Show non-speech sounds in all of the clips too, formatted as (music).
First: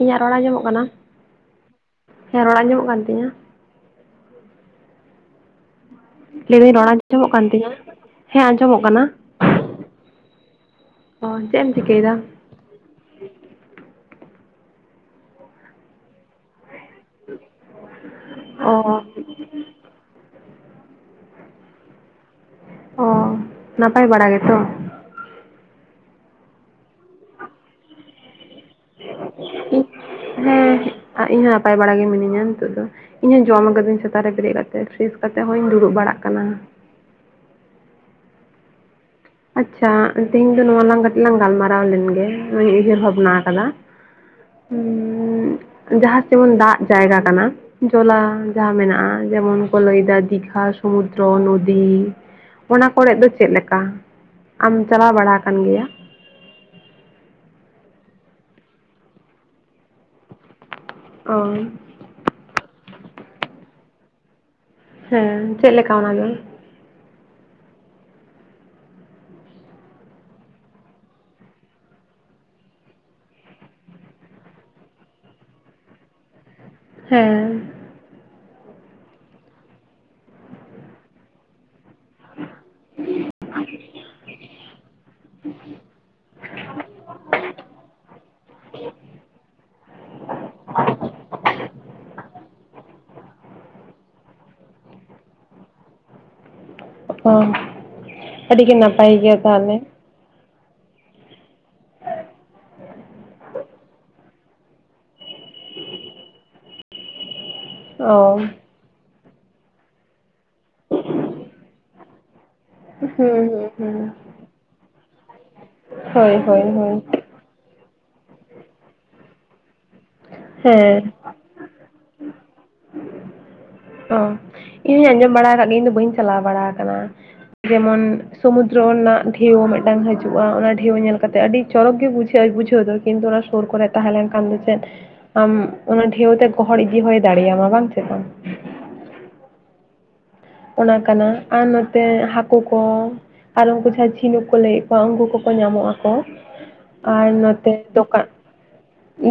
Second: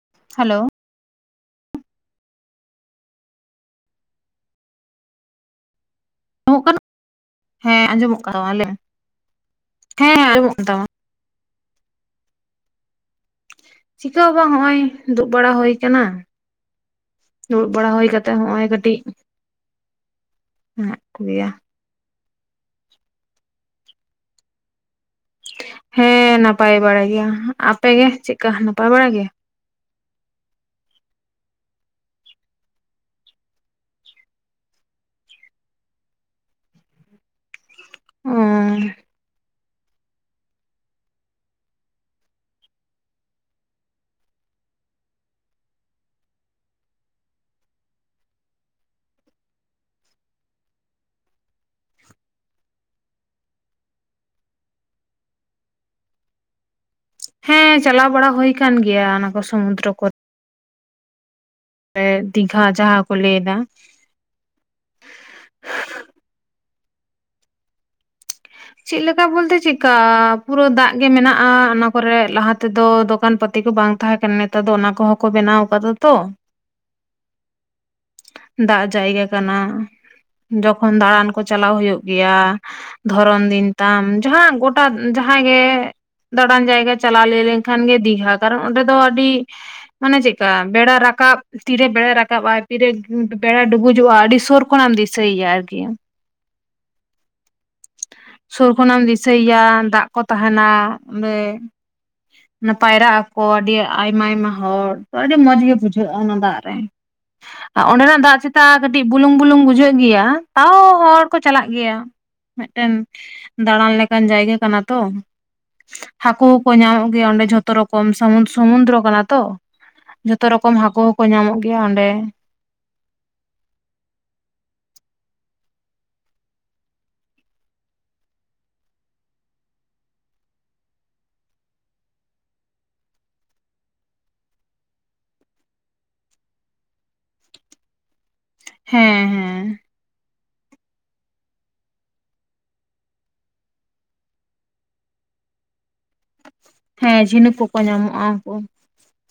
ᱤᱧᱟᱹᱜ ᱨᱚᱲᱟ ᱦᱮᱞᱳ ᱟᱸᱡᱚᱢᱚᱜ ᱠᱟᱱᱟ ᱾ ᱦᱮᱸ, ᱨᱚᱲ ᱟᱡᱸᱚᱢᱚᱜ ᱠᱟᱱ ᱛᱤᱧᱟᱹ ᱾ ᱞᱟᱹᱭ ᱟᱸᱡᱚᱢᱚᱜ ᱮᱫᱟᱹᱧ ᱠᱟᱱᱟ ᱨᱚᱲ ᱟᱸᱡᱚᱢᱚᱜ ᱠᱟᱱ ᱛᱤᱧᱟᱹ? ᱦᱮᱸ ᱟᱸᱡᱚᱢᱚᱜ ᱠᱟᱱᱟ ᱦᱮᱸ ᱞᱟᱹᱭ ᱢᱮ ᱟᱸᱡᱚᱢᱚᱜ ᱠᱟᱱᱟ ᱦᱮᱸ ᱟᱸᱡᱚᱢᱚᱜ ᱠᱟᱱ ᱛᱟᱢᱟ ᱾ ᱚ ᱪᱮᱫ ᱮᱢ ᱪᱤᱠᱟᱹᱭ ᱮᱫᱟ? ᱪᱤᱠᱟ ᱦᱚᱸ ᱵᱟᱝ ᱦᱟᱸᱜ ᱱᱚᱜᱼᱚᱭ ᱫᱩᱲᱩᱵ ᱵᱟᱲᱟ ᱦᱩᱭ ᱟᱠᱟᱱᱟ ᱾ ᱫᱩᱲᱩᱵ ᱵᱟᱲᱟ ᱦᱩᱭ ᱠᱟᱛᱮ ᱦᱚᱸᱜᱼᱚᱭ ᱚ ᱠᱟᱹᱴᱤᱡ ᱦᱮᱱᱟᱜ ᱠᱚ ᱜᱮᱭᱟ ᱾ ᱚ ᱱᱟᱯᱟᱭ ᱵᱟᱲᱟ ᱜᱮᱛᱚ? ᱦᱮᱸ, ᱱᱟᱯᱟᱭ ᱵᱟᱲᱟᱭ ᱜᱮᱭᱟ ᱾ ᱟᱯᱮ ᱜᱮ ᱪᱮᱫᱞᱮᱠᱟ ᱱᱟᱯᱟᱭ ᱵᱟᱲᱟ ᱜᱮ? ᱤ ᱦᱩᱸ ᱤᱧ ᱦᱚᱸ ᱱᱟᱯᱟᱭ ᱵᱟᱲᱟ ᱜᱮ ᱢᱤᱱᱟᱹᱧᱟ ᱱᱤᱛᱚᱜ ᱫᱚ ᱾ ᱤᱧ ᱦᱚᱸ ᱡᱚᱢ ᱟᱠᱟᱹᱫᱟᱹᱧ ᱥᱮᱛᱟᱜ ᱨᱮ ᱵᱮᱨᱮᱫ ᱠᱟᱛᱮ ᱯᱷᱨᱮᱥ ᱠᱟᱛᱮ ᱦᱚᱸᱜᱼᱚᱭ ᱤᱧ ᱫᱩᱲᱩᱵ ᱵᱟᱲᱟ ᱠᱟᱱᱟ ᱾ ᱚᱸ ᱟᱪᱪᱷᱟ ᱛᱮᱦᱮᱧ ᱫᱚ ᱱᱚᱣᱟ ᱞᱟᱝ ᱠᱟᱹᱴᱤᱡ ᱞᱟᱝ ᱜᱟᱞᱢᱟᱨᱟᱣ ᱞᱮᱱᱜᱮ ᱱᱚᱣᱟᱧ ᱩᱭᱦᱟᱹᱨ ᱵᱷᱟᱵᱱᱟ ᱟᱠᱟᱫᱟ ᱡᱟᱦᱟᱸ ᱡᱮᱢᱚᱱ ᱫᱟᱜ ᱡᱟᱭᱜᱟ ᱠᱟᱱᱟ ᱡᱚᱞᱟ ᱡᱟᱦᱟᱸ ᱢᱮᱱᱟᱜᱼᱟ ᱡᱮᱢᱚᱱ ᱠᱚ ᱞᱟᱹᱭ ᱮᱫᱟ ᱫᱤᱜᱷᱟ ᱥᱚᱢᱩᱫᱨᱚ ᱱᱚᱫᱤ ᱚᱱᱟ ᱠᱚᱨᱮᱫ ᱫᱚ ᱪᱮᱫ ᱞᱮᱠᱟ ᱟᱢ ᱪᱟᱞᱟᱣ ᱵᱟᱲᱟ ᱟᱠᱟᱱ ᱜᱮᱭᱟ ᱦᱮᱸ ᱪᱟᱞᱟᱣ ᱵᱟᱲᱟ ᱦᱩᱭ ᱠᱟᱱᱟᱱ ᱜᱮᱭᱟ ᱚᱱᱟ ᱠᱚ ᱥᱚᱢᱩᱫᱨᱚ ᱠᱚᱨᱮ ᱚ ᱫᱤᱜᱷᱟ ᱡᱟᱦᱟᱸ ᱠᱚ ᱞᱟᱹᱭ ᱮᱫᱟ ᱦᱮᱸ ᱪᱮᱫ ᱞᱮᱠᱟ ᱚᱱᱟ ᱫᱚ (unintelligible) ᱪᱮᱫᱮᱠᱟ ᱵᱚᱞᱛᱮ ᱪᱮᱫᱠᱟ ᱯᱩᱨᱟᱹ ᱫᱟᱜ ᱜᱮ ᱢᱮᱱᱟᱜᱼᱟ ᱚᱱᱟ ᱠᱚᱨᱮ ᱞᱟᱦᱟ ᱛᱮᱫᱚ ᱫᱚᱠᱟᱱ ᱯᱟᱛᱤ ᱵᱟᱝ ᱛᱟᱦᱮᱸ ᱠᱟᱱᱟ ᱱᱮᱛᱟᱨ ᱫᱚ ᱚᱱᱟ ᱠᱚᱦᱚᱸ ᱠᱚ ᱵᱮᱱᱟᱣ ᱟᱠᱟᱫᱟ ᱛᱚ ᱦᱮᱸ ᱫᱟᱜ ᱡᱟᱭᱜᱟ ᱠᱟᱱᱟ ᱡᱚᱠᱷᱚᱱ ᱫᱟᱬᱟᱱ ᱠᱚ ᱪᱟᱞᱟᱣ ᱦᱩᱭᱩᱜ ᱜᱮᱭᱟ ᱩᱱᱫᱤᱱ ᱛᱟᱢ ᱡᱟᱦᱟᱸ ᱜᱚᱴᱟ ᱡᱟᱦᱟᱸᱭ ᱜᱮ ᱫᱟᱬᱟᱱ ᱡᱟᱭᱜᱟ ᱪᱟᱞᱟᱣ ᱞᱟᱹᱭ ᱞᱮᱱᱠᱷᱟᱱ ᱜᱮ ᱫᱤᱜᱷᱟ ᱠᱟᱨᱚᱱ ᱚᱸᱰᱮ ᱫᱚ ᱟᱹᱰᱤ ᱢᱟᱱᱮ ᱪᱮᱫᱞᱮᱠᱟ ᱵᱮᱲᱟ ᱨᱟᱠᱟᱵ ᱛᱤᱨᱮ ᱵᱮᱲᱟ ᱨᱟᱠᱟᱵᱼᱟ ᱛᱤᱨᱮ ᱵᱮᱲᱟ ᱰᱩᱵᱩᱡᱚᱜᱼᱟ ᱟᱹᱰᱤ ᱥᱩᱨ ᱠᱷᱚᱱᱟᱜ ᱮᱢ ᱫᱤᱥᱟᱹ ᱭᱮᱭᱟ ᱟᱨᱠᱤ ᱚ ᱟᱹᱰᱤ ᱥᱩᱨ ᱜᱮ ᱠᱷᱚᱱᱟᱜ ᱮᱢ ᱱᱟᱯᱟᱭ ᱜᱮᱭᱟ ᱫᱤᱥᱟᱹᱭᱮᱭᱟ ᱛᱟᱦᱚᱞᱮ ᱫᱟᱜ ᱠᱚ ᱛᱟᱦᱮᱱᱟ ᱚᱸᱰᱮ ᱯᱟᱭᱨᱟᱜ ᱟᱠᱚ ᱟᱹᱰᱤ ᱟᱭᱢᱟ ᱟᱭᱢᱟ ᱦᱚᱲ ᱟᱹᱰᱤ ᱢᱚᱸᱡᱽ ᱜᱮ ᱵᱩᱡᱷᱟᱹᱜᱼᱟ ᱚᱱᱟ ᱫᱟᱜ ᱨᱮ (unintelligible) ᱚᱸᱰᱮᱵᱟᱜ ᱫᱟᱜ ᱪᱮᱛᱟ ᱠᱟᱹᱴᱤᱡ ᱵᱩᱞᱩᱝ ᱵᱩᱞᱩᱝ ᱵᱩᱡᱷᱟᱹᱜ ᱜᱮᱭᱟ ᱛᱟᱣ ᱦᱚᱲ ᱠᱚ ᱪᱟᱞᱟᱜ ᱜᱮᱭᱟ ᱢᱤᱫᱴᱮᱱ ᱦᱩᱸ ᱦᱩᱸ ᱫᱟᱲᱟᱱ ᱦᱩᱸ ᱞᱮᱠᱟᱱ ᱡᱟᱭᱜᱟ ᱠᱟᱱᱟ ᱛᱚ ᱦᱳᱭ ᱦᱟᱹᱠᱚ ᱦᱳᱭ ᱠᱚᱠᱚ ᱦᱳᱭ ᱧᱟᱢᱚᱜ ᱜᱮᱭᱟ ᱚᱸᱰᱮ ᱡᱷᱚᱛᱚ ᱡᱚᱛᱚ ᱨᱚᱠᱚᱢ ᱥᱚᱢᱩᱫᱨᱚ ᱠᱟᱱᱟ ᱛᱚ ᱡᱷᱚᱛᱚ ᱨᱚᱠᱚᱢ ᱦᱮᱸ ᱦᱟᱹᱠᱩ ᱦᱚᱸᱠᱚ ᱧᱟᱢᱚᱜ ᱜᱮᱭᱟ ᱚᱸᱰᱮ ᱛᱚ ᱚ ᱤᱧᱦᱚᱧ ᱟᱸᱡᱚᱢ ᱵᱟᱲᱟ ᱟᱠᱟᱫ ᱜᱮᱭᱟ ᱤᱧ ᱫᱚ ᱵᱟᱹᱧ ᱪᱟᱞᱟᱣ ᱵᱟᱲᱟ ᱟᱠᱟᱱᱟ ᱡᱮᱢᱚᱱ ᱥᱩᱢᱩᱫᱨᱚ ᱨᱮᱱᱟᱜ ᱰᱷᱮᱣ ᱢᱤᱫᱴᱟᱝ ᱦᱤᱡᱩᱜᱼᱟ ᱚᱱᱟ ᱰᱷᱮᱣ ᱧᱮᱞ ᱠᱟᱛᱮᱜ ᱟᱹᱰᱤ ᱪᱚᱨᱚᱠ ᱜᱮ ᱵᱩᱡᱷᱟᱜᱼᱟ ᱵᱩᱡᱟᱹᱣ ᱫᱚ ᱠᱤᱱᱛᱩ ᱚᱱᱟ ᱥᱩᱨ ᱠᱚᱨᱮ ᱛᱟᱦᱮᱸᱞᱮᱱ ᱠᱷᱟᱱ ᱫᱚ ᱪᱮᱫ ᱟᱢ ᱚᱱᱟ ᱰᱷᱮᱣ ᱛᱮ ᱜᱚᱦᱚᱲ ᱤᱫᱤ ᱦᱚᱭ ᱫᱟᱲᱮᱭᱟᱢᱟ ᱵᱟᱝ ᱥᱮ ᱵᱟᱝ ᱦᱮᱸ ᱦᱮᱸ ᱚᱱᱟ ᱠᱟᱱᱟ ᱟᱨ ᱱᱚᱛᱮ ᱦᱟᱹᱠᱩ ᱠᱚ ᱟᱨ ᱩᱱᱠᱩ ᱡᱟᱦᱟᱸᱭ ᱡᱷᱤᱱᱩᱠ ᱠᱚ ᱞᱟᱹᱭᱮᱫ ᱠᱚᱣᱟ ᱩᱱᱠᱩ ᱠᱚᱠᱚ ᱧᱟᱢᱚᱜ ᱟᱠᱚ ᱦᱮᱸ ᱟᱨ ᱡᱷᱤᱱᱩᱠ ᱱᱚᱛᱮ ᱠᱚᱠᱚ ᱧᱟᱢᱚᱜᱼᱟ ᱫᱚᱠᱟᱱ ᱩᱱᱠᱩ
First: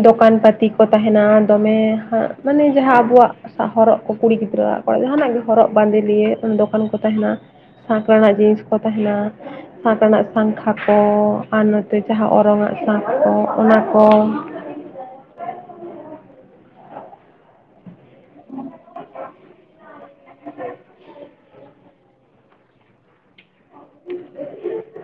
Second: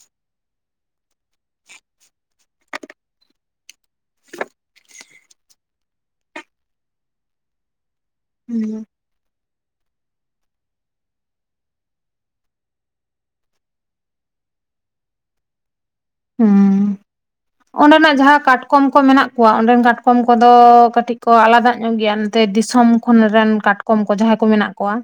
ᱫᱚᱠᱟᱱ ᱯᱟᱹᱛᱤ ᱠᱚ ᱛᱟᱦᱮᱱᱟ ᱫᱚᱢᱮ ᱦᱟᱸᱜ ᱢᱟᱱᱮ ᱡᱟᱦᱟᱸ ᱟᱵᱚᱣᱟᱜ ᱦᱚᱨᱚᱜ ᱠᱚ ᱠᱩᱲᱤ ᱜᱤᱫᱽᱨᱟᱹᱣᱟᱜ ᱠᱚᱲᱟ ᱜᱤᱫᱽᱨᱟᱹ ᱡᱟᱦᱱᱟᱜ ᱜᱮ ᱦᱚᱨᱚᱜ ᱵᱟᱸᱫᱮ ᱞᱤᱭᱮ ᱫᱚᱠᱟᱱ ᱠᱚ ᱛᱟᱦᱮᱱᱟ ᱥᱟᱸᱠ ᱨᱮᱱᱟᱜ ᱡᱤᱱᱤᱥ ᱠᱚ ᱛᱟᱦᱮᱱᱟ ᱥᱟᱸᱠ ᱨᱮᱱᱟᱜ ᱥᱟᱠᱷᱟ ᱠᱚ ᱟᱨ ᱱᱚᱛᱮ ᱡᱟᱦᱟᱸ ᱚᱨᱚᱝ ᱟᱜ ᱥᱟᱸᱠ ᱠᱚ ᱚᱱᱟ ᱠᱚ ᱦᱮᱸ ᱚᱸᱰᱮᱱᱟᱜ ᱡᱟᱦᱟᱸ ᱠᱟᱴᱠᱚᱢ ᱠᱚ ᱢᱮᱱᱟᱜ ᱠᱚᱣᱟ ᱚᱸᱰᱮᱱ ᱠᱟᱴᱠᱚᱢ ᱠᱚᱫᱚ ᱠᱟᱹᱴᱤᱡ ᱠᱚ ᱟᱞᱟᱫᱟ ᱧᱚᱜ ᱜᱮᱭᱟ ᱱᱚᱛᱮ ᱫᱤᱥᱚᱢ ᱠᱷᱚᱱ ᱨᱮᱱ ᱠᱟᱴᱚᱢ ᱠᱚᱢ ᱠᱚ ᱡᱟᱦᱟᱸᱭ ᱠᱚ ᱢᱮᱱᱟᱜ ᱠᱚᱣᱟ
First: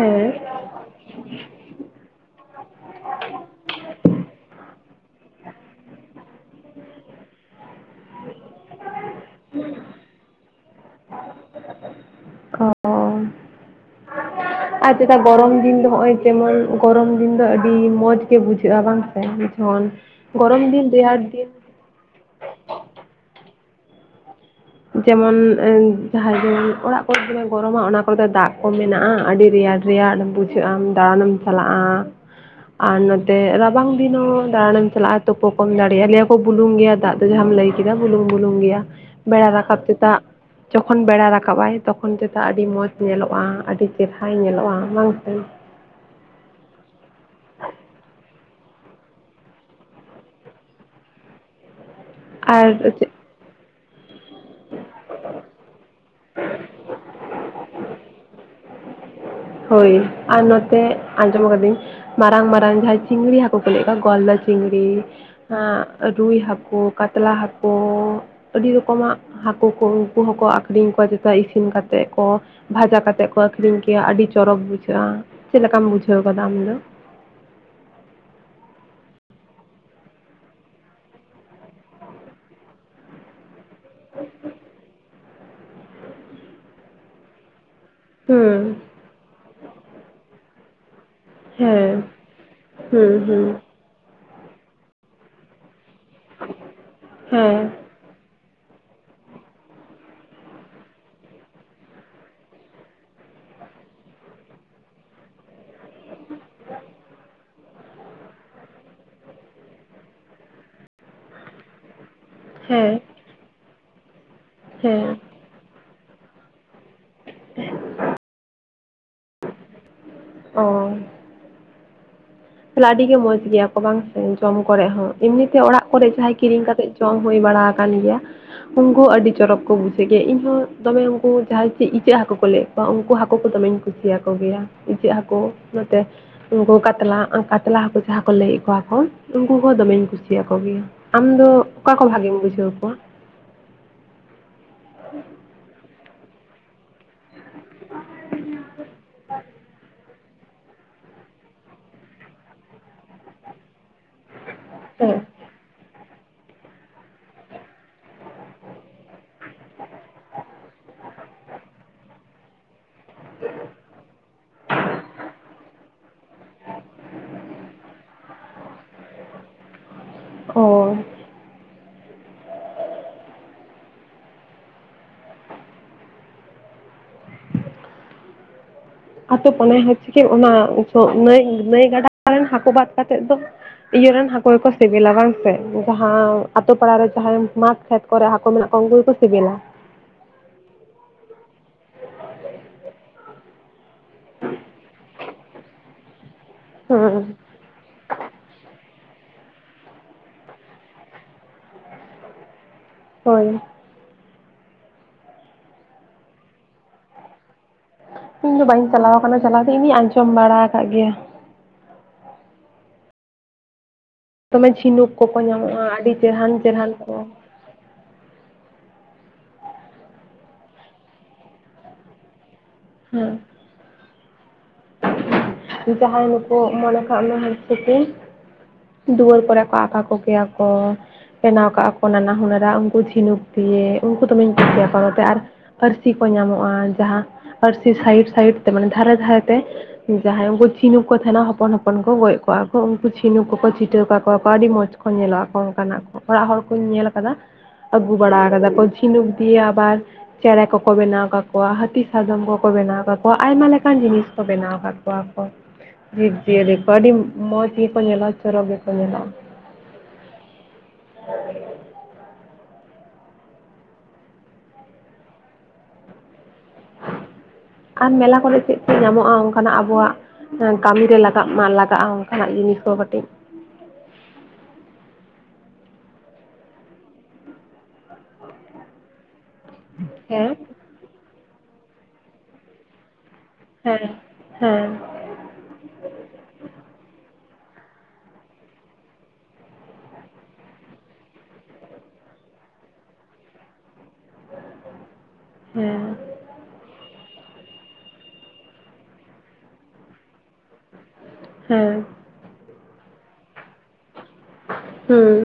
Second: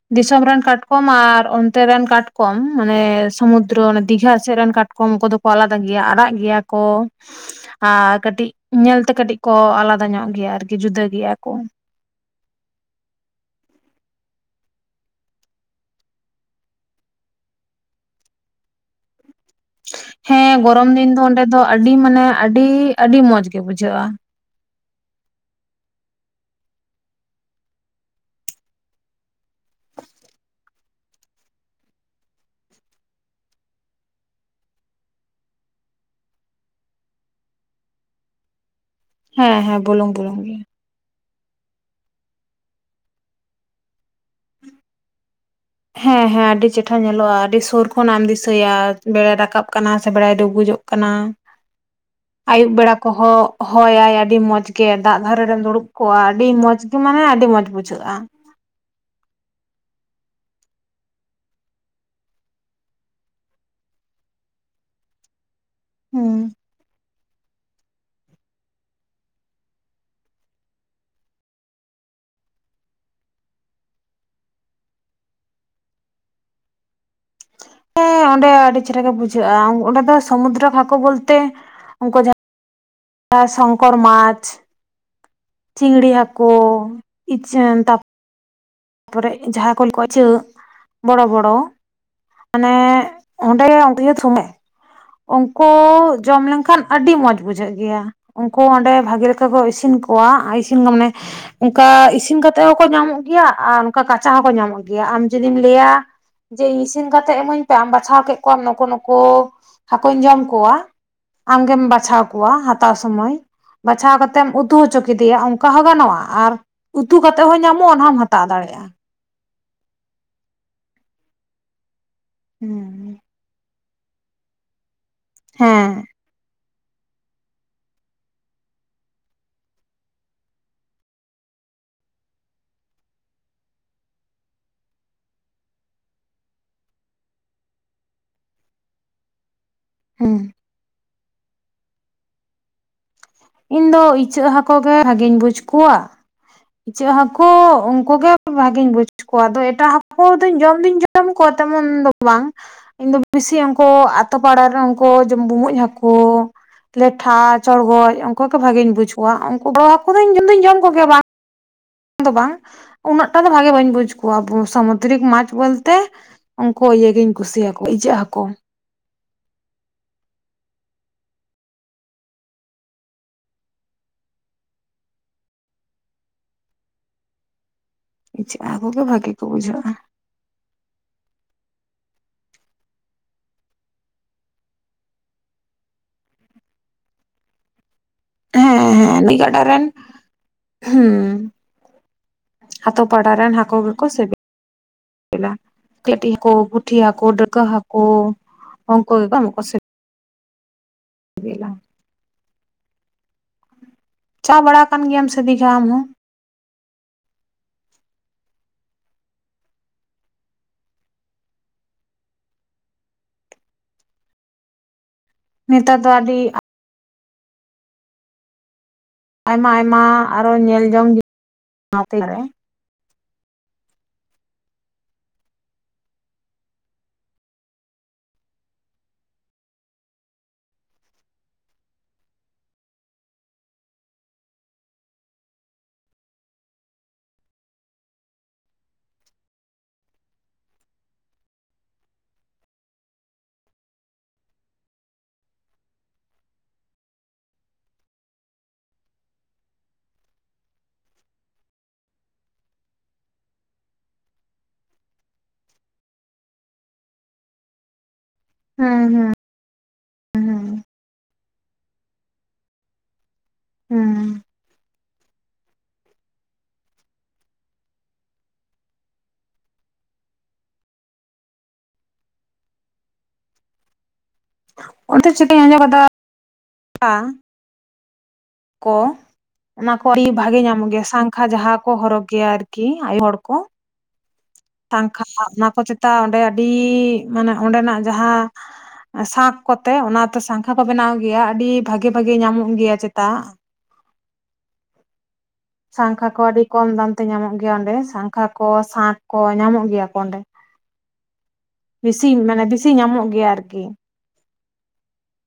ᱦᱮᱸ ᱫᱤᱥᱚᱢ ᱨᱮᱱ ᱠᱟᱴᱠᱚᱢ ᱠᱟᱴᱠᱚᱢ ᱟᱨ ᱚᱱᱛᱮ ᱨᱮᱱ ᱠᱟᱴᱠᱚᱢ ᱢᱟᱱᱮ ᱥᱚᱢᱩᱫᱨᱚ ᱚᱱᱮ ᱫᱤᱜᱷᱟ ᱥᱮᱫ ᱨᱮᱱ ᱠᱟᱴᱠᱚᱢ ᱠᱚᱫᱚ ᱟᱞᱟᱫᱟ ᱜᱮᱭᱟ ᱟᱨᱟᱜ ᱜᱮᱭᱟ ᱠᱚ ᱟᱨ ᱠᱟᱹᱴᱤᱡ ᱧᱮᱞ ᱛᱮ ᱠᱟᱹᱴᱤᱡ ᱠᱚ ᱟᱞᱟᱫᱟ ᱧᱚᱜ ᱜᱮᱭᱟ ᱟᱨᱠᱤ ᱡᱩᱫᱟᱹ ᱜᱮᱭᱟ ᱠᱚ ᱦᱚ (unintelligible) ᱟᱨ ᱪᱮᱫᱟᱜ ᱜᱚᱨᱚᱢ ᱫᱤᱱ ᱫᱚ ᱱᱚᱜᱼᱚᱭ ᱡᱮᱢᱚᱱ ᱜᱚᱨᱚᱢ ᱫᱤᱱ ᱫᱚ ᱟᱹᱰᱤ ᱢᱚᱸᱡᱽ ᱜᱮ ᱵᱩᱡᱷᱟᱹᱜᱼᱟ ᱵᱟᱝ ᱥᱮ ᱚᱱ ᱜᱚᱨᱚᱢ ᱦᱮᱸ ᱫᱤᱱ ᱨᱮᱭᱟᱲ ᱫᱚ ᱚᱸᱰᱮ ᱫᱤᱱ ᱫᱚ ᱟᱹᱰᱤ ᱢᱟᱱᱮ ᱟᱹᱰᱤ ᱟᱹᱰᱤ ᱢᱚᱡᱽ ᱜᱮ ᱵᱩᱡᱷᱟᱹᱜᱼᱟ᱾ ᱡᱮᱢᱚᱱ ᱡᱟᱦᱟᱸᱭ ᱫᱚ ᱚᱲᱟᱜ ᱠᱚᱨᱮ ᱫᱚᱢᱮ ᱜᱚᱨᱚᱢᱟ ᱚᱱᱟ ᱠᱚᱨᱮ ᱫᱚ ᱫᱟᱜ ᱠᱚ ᱢᱮᱱᱟᱜᱼᱟ ᱟᱹᱰᱤ ᱨᱮᱭᱟᱲ ᱨᱮᱭᱟᱲ ᱵᱩᱡᱷᱟᱹᱜ ᱟᱢ ᱫᱟᱬᱟᱱᱮᱢ ᱪᱟᱞᱟᱜᱼᱟ, ᱟᱨ ᱱᱚᱛᱮ ᱨᱟᱵᱟᱝ ᱫᱤᱱ ᱦᱚᱸ ᱫᱟᱬᱟᱱᱮᱢ ᱪᱟᱞᱟᱜᱼᱟ ᱛᱩᱯᱳ ᱠᱚᱢ ᱫᱟᱲᱮᱭᱟᱜᱼᱟ ᱞᱮᱭᱟ ᱠᱚ ᱵᱩᱞᱩᱝ ᱜᱮᱭᱟ ᱫᱟᱜ᱾ ᱡᱟᱦᱟᱢ ᱞᱟᱹᱭ ᱠᱮᱫᱟ ᱵᱩᱞᱩᱝ ᱵᱩᱞᱩᱝ ᱜᱮᱭᱟ ᱵᱮᱲᱟ ᱦᱮᱸ ᱨᱟᱠᱟᱵ ᱦᱮᱸ ᱵᱩᱞᱩᱝ ᱪᱮᱫᱟᱜ ᱵᱩᱞᱩᱝ ᱜᱮ ᱡᱚᱠᱷᱚᱱ ᱵᱮᱲᱟ ᱨᱟᱠᱟᱵᱟᱭ ᱛᱚᱠᱷᱚᱱ ᱪᱮᱫᱟᱜ ᱟᱹᱰᱤ ᱢᱚᱡᱽ ᱧᱮᱞᱚᱜᱼᱟ ᱟᱹᱰᱤ ᱪᱮᱨᱦᱟᱭ ᱧᱮᱞᱚᱜᱼᱟ ᱵᱟᱝ ᱥᱮ᱾ ᱦᱮᱸ ᱦᱮᱸ ᱟᱹᱰᱤ ᱪᱮᱴᱷᱟ ᱧᱮᱞᱚᱜᱼᱟ ᱟᱹᱰᱤ ᱥᱩᱨ ᱠᱷᱚᱱᱟᱜ ᱮᱢ ᱫᱤᱥᱟᱹᱭᱟ ᱵᱮᱲᱟᱭ ᱨᱟᱠᱟᱵ ᱠᱟᱱᱟ ᱥᱮ ᱵᱮᱲᱟᱭ ᱰᱩᱵᱩᱡᱚᱜ ᱠᱟᱱᱟ᱾ ᱠᱟᱱᱟ᱾ (unintelligible) ᱟᱭᱩᱵ ᱵᱮᱲᱟ ᱠᱚᱦᱚᱸ ᱦᱚᱭᱟᱭ ᱟᱹᱰᱤ ᱢᱚᱸᱡᱽ ᱜᱮ ᱫᱟᱜ ᱫᱷᱟᱨᱮ ᱨᱮᱢ ᱫᱩᱲᱩᱵ ᱠᱚᱣᱟ ᱟᱹᱰᱤ ᱢᱚᱸᱡᱽ ᱜᱮ ᱢᱟᱱᱮ ᱟᱹᱰᱤ ᱢᱚᱸᱡᱽ ᱵᱩᱡᱷᱟᱹᱜᱼᱟ ᱦᱳᱭ ᱟᱨ ᱱᱚᱛᱮ ᱟᱸᱡᱚᱢ ᱠᱟᱹᱫᱟᱹᱧ ᱢᱟᱨᱟᱝ ᱢᱟᱨᱟᱝ ᱡᱟᱦᱟᱸᱭ ᱪᱤᱝᱲᱤ ᱦᱟᱹᱠᱩ ᱠᱚ ᱞᱟᱹᱭᱮᱫ ᱠᱚᱣᱟ ᱜᱚᱞᱫᱟ ᱪᱤᱝᱲᱤ ᱦᱩᱸ ᱨᱩᱭ ᱦᱟᱹᱠᱩ ᱠᱟᱛᱞᱟ ᱦᱟᱹᱠᱩ, ᱟᱹᱰᱤ ᱨᱚᱠᱚᱢᱟᱜ ᱦᱟᱹᱠᱩ ᱠᱚ ᱩᱱᱠᱩ ᱦᱚᱸᱠᱚ ᱟᱠᱷᱨᱤᱧ ᱠᱚᱣᱟ ᱡᱮᱴᱟ ᱤᱥᱤᱱ ᱠᱟᱛᱮᱫ ᱠᱚ ᱵᱷᱟᱡᱟ ᱠᱟᱛᱮᱫ ᱠᱚ ᱟᱠᱷᱨᱤᱧ ᱠᱮᱭᱟ ᱟᱹᱰᱤ ᱪᱚᱨᱚᱠ ᱵᱩᱡᱷᱟᱹᱜᱼᱟ ᱪᱮᱫ ᱞᱮᱠᱟᱢ ᱵᱩᱡᱷᱟᱹᱣ ᱟᱠᱟᱫᱟ ᱟᱢᱫᱚ? ᱦᱮᱸ ᱚᱸᱰᱮ ᱟᱹᱰᱤ ᱪᱮᱦᱨᱟ ᱜᱮ ᱵᱩᱡᱷᱟᱹᱜᱼᱟ ᱚᱸᱰᱮ ᱫᱚ ᱥᱚᱢᱩᱫᱨᱚ ᱦᱟᱹᱠᱩ ᱵᱚᱞᱛᱮ ᱩᱱᱠᱩ ᱡᱟᱦᱟᱸ (unintelligible) ᱥᱚᱝᱠᱚᱨ ᱢᱟᱪ, ᱪᱤᱝᱲᱤ ᱦᱟᱹᱠᱩ ᱤᱪᱟᱹᱝ ᱛᱟᱵ ᱦᱩᱸ ᱛᱟᱯᱚᱨᱮ ᱡᱟᱦᱟᱸ ᱠᱚᱱ ᱠᱚ ᱤᱪᱟᱹ ᱵᱚᱲᱚ ᱵᱚᱲᱚ᱾ ᱦᱮᱞᱳ ᱦᱮᱸ ᱢᱟᱱᱮ ᱦᱩᱸ ᱦᱩᱸ ᱚᱸᱰᱮ ᱚᱰᱤᱳᱥᱚᱢᱮ ᱩᱱᱠᱩ ᱡᱚᱢ ᱞᱮᱱᱠᱷᱟᱱ ᱟᱹᱰᱤ ᱢᱚᱸᱡᱽ ᱦᱮᱸ ᱵᱩᱡᱷᱟᱹᱜ ᱜᱮᱭᱟ᱾ ᱩᱱᱠᱩ ᱚᱸᱰᱮ ᱵᱷᱟᱜᱤ ᱞᱮᱠᱟ ᱠᱚ ᱤᱥᱤᱱ ᱠᱚᱣᱟ ᱤᱥᱤᱱ ᱢᱟᱱᱮ ᱚᱱᱠᱟ ᱤᱥᱤᱱ ᱠᱟᱛᱮᱜ ᱦᱚᱸᱠᱚ ᱧᱟᱢᱚᱜ ᱜᱮᱭᱟ ᱟᱨ ᱚᱱᱠᱟ ᱠᱟᱸᱪᱟ ᱦᱚᱸᱠᱚ ᱧᱟᱢᱚᱜ ᱜᱮᱭᱟ ᱟᱢ ᱡᱩᱫᱤᱢ ᱞᱟᱹᱭᱟ ᱡᱮ ᱤᱧ ᱤᱥᱤᱱ ᱠᱟᱛᱮᱫ ᱮᱢᱟᱹᱧ ᱯᱮ ᱟᱢ ᱵᱟᱪᱷᱟᱣ ᱠᱮᱫ ᱠᱚᱣᱟ ᱱᱩᱠᱩ ᱱᱩᱠᱩ᱾ ᱦᱟᱹᱠᱩᱧ ᱡᱚᱢᱠᱩᱣᱟ ᱟᱢᱜᱮᱢ ᱵᱟᱪᱷᱟᱣ ᱠᱚᱣᱟ ᱦᱟᱛᱟᱣ ᱦᱮᱸ ᱥᱩᱢᱟᱹᱭ, ᱵᱟᱪᱷᱟᱣ ᱠᱟᱛᱮ ᱠᱟᱛᱮᱢ ᱩᱛᱩ ᱦᱚᱪᱚ ᱦᱮᱸ ᱠᱮᱫᱮᱭᱟ ᱚᱱᱠᱟ ᱦᱚᱸ ᱜᱟᱱᱚᱜᱼᱟ ᱟᱨ ᱩᱛᱩ ᱠᱟᱛᱮ ᱦᱚᱸ ᱧᱟᱢᱚᱜᱼᱟ ᱚᱱᱟ ᱦᱚᱢ ᱦᱟᱛᱟᱣ ᱫᱟᱲᱮᱭᱟᱜᱼᱟ᱾ ᱚᱸᱻ ᱛᱟᱦᱚᱞᱮ ᱟᱹᱰᱤ ᱜᱮ ᱢᱚᱸᱡᱽ ᱜᱮᱭᱟ ᱠᱚ ᱵᱟᱝ ᱥᱮ ᱡᱚᱢ ᱠᱚᱨᱮ ᱦᱚᱸ ᱮᱢᱱᱤᱛᱮ ᱚᱲᱟᱜ ᱦᱮᱸ ᱠᱚᱨᱮ ᱡᱟᱦᱟᱸᱭ ᱠᱤᱨᱤᱧ ᱠᱟᱛᱮ ᱡᱚᱢ ᱦᱩᱭ ᱵᱟᱲᱟ ᱟᱠᱟᱱ ᱜᱮᱭᱟ᱾ ᱩᱱᱠᱩ ᱦᱚᱸ ᱟᱹᱰᱤ ᱪᱚᱨᱚᱠ ᱠᱚ ᱵᱩᱡᱷᱟᱹᱜ ᱜᱮᱭᱟ ᱤᱧ ᱦᱚᱸ ᱫᱚᱢᱮ ᱩᱱᱠᱩ ᱡᱟᱦᱟᱸᱭ ᱪᱮᱫ ᱤᱪᱟᱹᱜ ᱦᱟᱹᱠᱩ ᱠᱚ ᱞᱟᱹᱭ ᱩᱱᱠᱩ ᱦᱟᱹᱠᱩ ᱠᱚ ᱫᱚᱢᱮᱧ ᱠᱩᱥᱤᱭᱟᱠᱚ ᱜᱮᱭᱟ, ᱤᱪᱟᱹᱜ ᱦᱟᱹᱠᱩ ᱱᱚᱛᱮ ᱩᱱᱠᱩ ᱠᱟᱛᱞᱟ, ᱠᱟᱛᱞᱟ ᱦᱟᱹᱠᱩ ᱡᱟᱦᱟᱸ ᱠᱚ ᱞᱟᱹᱭᱮᱫ ᱠᱚᱣᱟ ᱠᱚ ᱩᱱᱠᱩ ᱦᱚᱸ ᱫᱚᱢᱮᱧ ᱦᱮᱸ ᱠᱩᱥᱤᱭᱟᱠᱚ ᱜᱮᱭᱟ᱾ ᱟᱢᱫᱚ ᱚᱠᱟ ᱠᱚ ᱵᱷᱟᱜᱮᱢ ᱵᱩᱡᱷᱟᱹᱣ ᱠᱚᱣᱟ? ᱤᱧ ᱫᱚ ᱤᱪᱟᱹᱜ ᱦᱟᱹᱠᱩ ᱜᱮ ᱵᱷᱟᱹᱜᱤᱧ ᱵᱩᱡᱽ ᱠᱚᱣᱟ᱾ ᱤᱪᱟᱹᱜ ᱦᱟᱹᱠᱩ ᱩᱱᱠᱩᱩ ᱜᱮ ᱵᱷᱟᱜᱤᱧ ᱵᱩᱡ ᱠᱚᱣᱟ ᱟᱫᱚ ᱮᱴᱟᱜ ᱦᱟᱹᱠᱩ ᱟᱠᱚ ᱫᱚᱧ ᱡᱚᱢ ᱫᱩᱧ ᱡᱚᱢ ᱠᱚᱣᱟ ᱛᱮᱢᱚᱱ ᱫᱚ ᱵᱟᱝ ᱤᱧ ᱫᱚ ᱵᱤᱥᱤ ᱩᱱᱠᱩ ᱟᱛᱳ ᱯᱟᱲᱟ ᱨᱮ ᱩᱱᱠᱩ ᱦᱮᱸ ᱵᱩᱢᱡ ᱦᱟᱹᱠᱩ, ᱠᱳ ᱞᱮᱴᱷᱟ, ᱪᱚᱲᱜᱚᱡᱽ, ᱩᱱᱠᱩ ᱜᱮ ᱵᱷᱟᱜᱤᱧ ᱵᱩᱡ ᱠᱚᱣᱟ ᱩᱱᱠᱩ ᱵᱚ ᱦᱟᱹᱠᱩ ᱫᱚᱧ ᱡᱚᱢ ᱫᱩᱧ ᱠᱚᱜᱮ ᱵᱟᱝ ᱫᱚ ᱵᱟᱝ ᱩᱱᱟᱹᱜᱴᱟ ᱫᱚ ᱵᱷᱟᱜᱮ ᱵᱟᱹᱧ ᱵᱩᱡᱽ ᱠᱚᱣᱟ ᱟᱵᱚ ᱥᱟᱢᱩᱫᱨᱤᱠ ᱢᱟᱪᱷ ᱵᱚᱞᱛᱮ ᱩᱱᱠᱩ ᱤᱭᱟᱹᱟᱹᱜᱤᱧ ᱠᱩᱥᱤᱭᱟᱠᱚᱣᱟ ᱤᱪᱟᱹᱜ ᱦᱟᱹᱠᱩ᱾ ᱚ ᱤᱪᱟᱹᱜ ᱦᱟᱹᱠᱩ ᱜᱮ ᱵᱷᱟᱹᱜᱤ ᱠᱚ ᱵᱩᱡᱷᱟᱹᱜᱼᱟ᱾ ᱤᱪᱟᱹᱜ ᱚᱱᱟ ᱱᱟᱹᱭ ᱱᱟᱹᱭ ᱜᱟᱰᱟ ᱨᱮᱱ ᱦᱟᱹᱠᱩ ᱵᱟᱫᱽ ᱠᱟᱛᱮᱫ ᱫᱚ ᱤᱭᱟᱹᱨᱮᱱ ᱦᱟᱹᱠᱩᱲ ᱜᱮᱠᱚ ᱥᱤᱵᱤᱞᱟ ᱵᱟᱝ ᱥᱮ? ᱡᱟᱦᱟᱸ ᱟᱛᱳ ᱯᱟᱲᱟᱨ ᱨᱮ ᱡᱟᱦᱟᱸᱭᱢ ᱢᱟᱴ ᱠᱷᱮᱛ ᱠᱚᱨᱮ ᱦᱟᱹᱠᱩ ᱢᱮᱱᱟᱜ ᱠᱚᱣᱟ ᱦᱮᱸ ᱩᱱᱠᱩ ᱜᱮᱠᱚ ᱦᱮᱸ ᱱᱟᱹᱭ ᱥᱤᱵᱤᱞᱟ᱾ ᱜᱟᱰᱟ ᱨᱮᱱ ᱦᱩᱸ ᱟᱛᱳ ᱯᱟᱲᱟ ᱨᱮᱱ ᱦᱟᱹᱠᱩ ᱜᱮᱠᱚ ᱥᱤᱵᱤᱞᱟ᱾ ᱠᱟᱴᱤᱡ ᱦᱟᱠᱳ ᱯᱩᱴᱷᱤ ᱦᱟᱠᱳ ᱦᱮᱸ ᱰᱟᱹᱲᱠᱟᱹ ᱦᱟᱠᱳ ᱩᱱᱠᱩ ᱜᱮᱠᱚ ᱥᱮ ᱵᱮᱞᱟ᱾ ᱦᱳᱭ ᱪᱟ ᱵᱟᱲᱟ ᱠᱟᱱ ᱜᱮᱭᱟᱢ ᱥᱮ ᱫᱤᱜᱷᱟ ᱟᱢᱦᱚᱸ? ᱤᱧ ᱫᱚ ᱵᱟᱹᱧ ᱪᱟᱞᱟᱣ ᱠᱟᱱᱟ ᱪᱟᱞᱟᱣ ᱫᱚ ᱤᱧᱤᱧ ᱟᱸᱡᱚᱢ ᱵᱟᱲᱟ ᱠᱟᱫ ᱜᱮᱭᱟ᱾ ᱫᱚᱢᱮ ᱡᱷᱤᱱᱩᱠ ᱠᱚᱠᱚ ᱧᱟᱢᱚᱜᱼᱟ ᱱᱮᱛᱟᱨ ᱫᱚ ᱟᱹᱰᱤ ᱪᱮᱨᱦᱟᱱ ᱪᱮᱨᱦᱟᱱ ᱠᱚ᱾ ᱟᱭᱢᱟ ᱟᱭᱢᱟ ᱟᱨᱚ ᱧᱮᱞ ᱡᱚᱝ ᱡᱤᱱᱤᱥ (inaudible) ᱨᱮ, ᱦᱮᱸ (unintelligible) ᱡᱟᱦᱟᱸᱭ ᱱᱩᱠᱩ ᱢᱚᱱᱮ ᱠᱟᱜ ᱢᱮ (unintelligible) ᱫᱩᱣᱟᱹᱨ ᱠᱚᱨᱮ ᱠᱚ ᱟᱠᱟ ᱠᱚᱜᱮᱭᱟ ᱠᱚ᱾ ᱵᱮᱱᱟᱣ ᱠᱟᱜᱼᱟ ᱠᱚ ᱱᱟᱱᱟ ᱦᱩᱱᱟᱹᱨ ᱩᱱᱠᱩ ᱡᱷᱤᱱᱩᱠ ᱫᱤᱭᱮ ᱩᱱᱠᱩ ᱫᱚᱢᱮᱧ ᱠᱩᱥᱤᱭᱟᱠᱚᱣᱟ, ᱱᱚᱛᱮ ᱟᱨ ᱟᱹᱨᱥᱤ ᱠᱚ ᱧᱟᱢᱚᱜᱼᱟ ᱡᱟᱦᱟᱸ ᱟᱹᱨᱥᱤ ᱥᱟᱭᱤᱰ ᱥᱟᱭᱤᱰ ᱛᱮ ᱢᱟᱱᱮ ᱫᱷᱟᱨᱮ ᱫᱷᱟᱨᱮ ᱛᱮ ᱡᱟᱦᱟᱸᱭ ᱩᱱᱠᱩ ᱪᱷᱤᱱᱩᱠ ᱠᱚ ᱛᱟᱸᱦᱮᱱᱟ ᱦᱚᱯᱚᱱ ᱦᱚᱯᱚᱱ ᱠᱚ ᱜᱚᱡ ᱠᱚᱣᱟ ᱠᱚ ᱩᱱᱠᱩ ᱪᱷᱤᱱᱩ ᱠᱚᱠᱚ ᱪᱷᱤᱴᱟᱹᱣ ᱠᱟᱠᱚᱣᱟ ᱠᱚ ᱟᱹᱰᱤ ᱢᱚᱡᱽ ᱠᱚ ᱧᱮᱞᱚᱜ ᱟᱠᱚ ᱚᱱᱠᱟᱱᱟᱜ ᱠᱚ ᱚᱲᱟᱜ ᱦᱚᱲ ᱠᱚᱧ ᱧᱮᱞ ᱠᱟᱫᱟ, ᱟᱹᱜᱩ ᱵᱟᱲᱟ ᱠᱟᱫᱟ ᱠᱚ ᱪᱷᱤᱱᱩᱠ ᱫᱤᱭᱮ ᱟᱵᱟᱨ ᱪᱮᱬᱮ ᱠᱚᱠᱚ ᱵᱮᱱᱟᱣ ᱠᱟᱠᱚᱣᱟ, ᱦᱟᱹᱛᱤ ᱥᱟᱫᱚᱢ ᱠᱚᱠᱚ ᱵᱮᱱᱟᱣ ᱠᱟᱠᱚᱣᱟ, ᱟᱭᱢᱟ ᱞᱮᱠᱟᱱ ᱡᱤᱱᱤᱥ ᱵᱮᱱᱟᱣ ᱠᱟᱜ ᱠᱚᱣᱟ ᱠᱚ ᱡᱤᱵᱽ ᱡᱤᱭᱟᱹᱞᱤ ᱠᱚ ᱟᱹᱰᱤ ᱢᱚᱡᱽ ᱜᱮᱠᱚ ᱧᱮᱞᱚᱜᱼᱟ᱾ ᱪᱚᱨᱚᱠ ᱜᱮᱠᱚ ᱦᱩᱸ ᱧᱮᱞᱚᱜᱼᱟ᱾ ᱦᱩᱸ ᱦᱩᱸ (inaudible) ᱦᱩᱸ ᱟᱨ ᱢᱮᱞᱟ ᱠᱚᱨᱮ ᱪᱮᱫ ᱪᱮᱫ ᱧᱟᱢᱚᱜᱼᱟ ᱚᱱᱠᱟᱱᱟᱜ ᱟᱵᱚᱣᱟᱜ? ᱠᱟᱹᱢᱤ ᱨᱮ ᱞᱟᱜᱟᱜ ᱢᱟ ᱞᱟᱜᱟᱜᱼᱟ ᱚᱱᱠᱟᱱᱟᱜ ᱡᱤᱱᱤᱥ ᱠᱚ ᱠᱟᱹᱴᱤᱡ᱾ ᱚᱱᱛᱮ ᱪᱤᱠᱟᱹᱧ (unintelligible) ᱟ ᱠᱚ ᱚᱱᱟ ᱠᱚ ᱟᱹᱰᱤ ᱦᱮᱸ ᱵᱷᱟᱜᱮ ᱧᱟᱢᱚᱜ ᱜᱮᱭᱟ ᱥᱟᱠᱷᱟ ᱡᱟᱦᱟᱸ ᱠᱚ ᱦᱚᱨᱚᱜᱽ ᱜᱮᱭᱟ ᱟᱨᱠᱤ ᱟᱭᱳ ᱦᱚᱲ ᱠᱚ, ᱦᱮᱸ ᱦᱮᱸ (unintelligible) ᱚᱱᱟ ᱠᱚ ᱪᱮᱛᱟ ᱚᱸᱰᱮ ᱟᱹᱰᱤ ᱢᱟᱱᱮ ᱚᱸᱰᱮᱱᱟᱜ ᱡᱟᱦᱟᱸ ᱥᱟᱸᱠ ᱠᱚᱛᱮ ᱚᱱᱟ ᱛᱮ ᱥᱟᱸᱝᱠᱷᱟ ᱠᱚ ᱵᱮᱱᱟᱣ ᱜᱮᱭᱟ ᱟᱹᱰᱤ ᱵᱷᱟᱹᱜᱤ-ᱵᱷᱟᱹᱜᱤ ᱧᱟᱢᱚᱜ ᱜᱮᱭᱟ ᱪᱮᱛᱟ ᱦᱮᱸ ᱥᱟᱝᱠᱷᱟ ᱠᱚ ᱟᱹᱰᱤ ᱠᱚᱢ ᱫᱟᱢ ᱛᱮ ᱧᱟᱢᱚᱜ ᱜᱮᱭᱟ ᱚᱸᱰᱮ ᱥᱟᱸᱝᱠᱷᱟ ᱠᱚ ᱥᱟᱸᱠ ᱠᱚ ᱧᱟᱢᱚᱜ ᱜᱮᱭᱟ ᱠᱚ ᱚᱸᱰᱮ ᱦᱮᱸ ᱪᱤᱜ ᱤᱧ ᱢᱮᱱᱟ ᱵᱮᱥᱤ ᱧᱟᱢᱚᱜ ᱜᱮᱭᱟ ᱟᱨᱠᱤ (inaudible) ᱦᱩᱸ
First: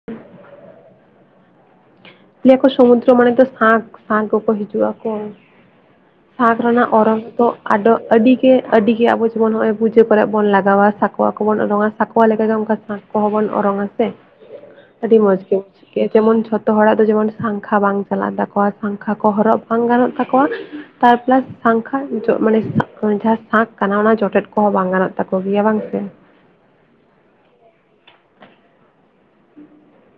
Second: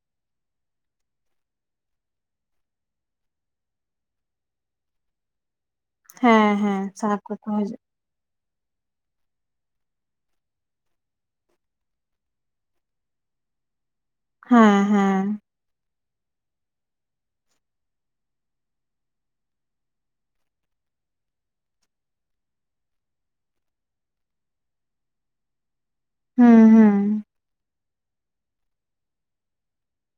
ᱞᱟᱹᱭ ᱟᱠᱚ ᱥᱚᱢᱩᱫᱨᱚ ᱢᱟᱱᱮ ᱫᱚ ᱥᱟᱸᱠ ᱥᱟᱸᱠ ᱠᱚᱠᱚ ᱦᱤᱡᱩᱜ ᱟᱠᱚ ᱦᱮᱸ ᱥᱟᱸᱠ ᱦᱮᱸ ᱨᱮᱱᱟᱜ ᱥᱟᱸᱠ ᱚᱨᱚᱝ ᱫᱚ ᱠᱚᱠᱚ ᱦᱤᱡᱩᱜ ᱟᱫᱚᱜ ᱟᱹᱰᱤ ᱜᱮ ᱟᱹᱰᱤ ᱜᱮ ᱟᱵᱚ ᱡᱮᱢᱚᱱ ᱦᱚᱜᱼᱚᱸᱭ ᱯᱩᱡᱟᱹ ᱠᱚᱨᱮ ᱵᱚᱱ ᱞᱟᱜᱟᱣᱟ ᱥᱟᱠᱣᱟ ᱠᱚᱵᱚᱱ ᱚᱨᱚᱝᱼᱟ ᱥᱟᱠᱚᱣᱟ ᱞᱮᱠᱟ ᱜᱮ ᱚᱱᱠᱟ (unintelligible) ᱠᱚᱦᱚᱸ ᱵᱚᱱ ᱚᱨᱚᱝᱼᱟ ᱥᱮ ᱦᱮᱸ ᱟᱹᱰᱤ ᱦᱮᱸ ᱢᱚᱡᱽ ᱜᱮ (unintelligible) ᱡᱮᱢᱚᱱ ᱡᱷᱚᱛᱚ ᱦᱚᱲᱟᱜ ᱡᱮᱢᱚᱱ ᱥᱟᱸᱝᱠᱷᱟ ᱵᱟᱝ ᱪᱟᱞᱟᱜ ᱛᱟᱠᱚᱣᱟ ᱥᱟᱸᱝᱠᱷᱟ ᱠᱚ ᱦᱚᱨᱚᱜ ᱵᱟᱝ ᱜᱟᱱᱚᱜ ᱛᱟᱠᱚᱣᱟ ᱛᱟᱨᱯᱞᱟᱥ ᱥᱟᱸᱝᱠᱷᱟ ᱡᱚᱜ ᱢᱟᱱᱮ (unintelligible) ᱡᱟᱦᱟᱸ ᱥᱟᱸᱠ ᱠᱟᱱᱟ ᱚᱱᱟ ᱡᱚᱴᱮᱫ ᱠᱚᱦᱚᱸ ᱵᱟᱝ ᱜᱟᱱᱚᱜ ᱛᱟᱠᱚ ᱜᱮᱭᱟ ᱵᱟᱝ ᱥᱮ ᱦᱮᱸ ᱦᱮᱸ (inaudible)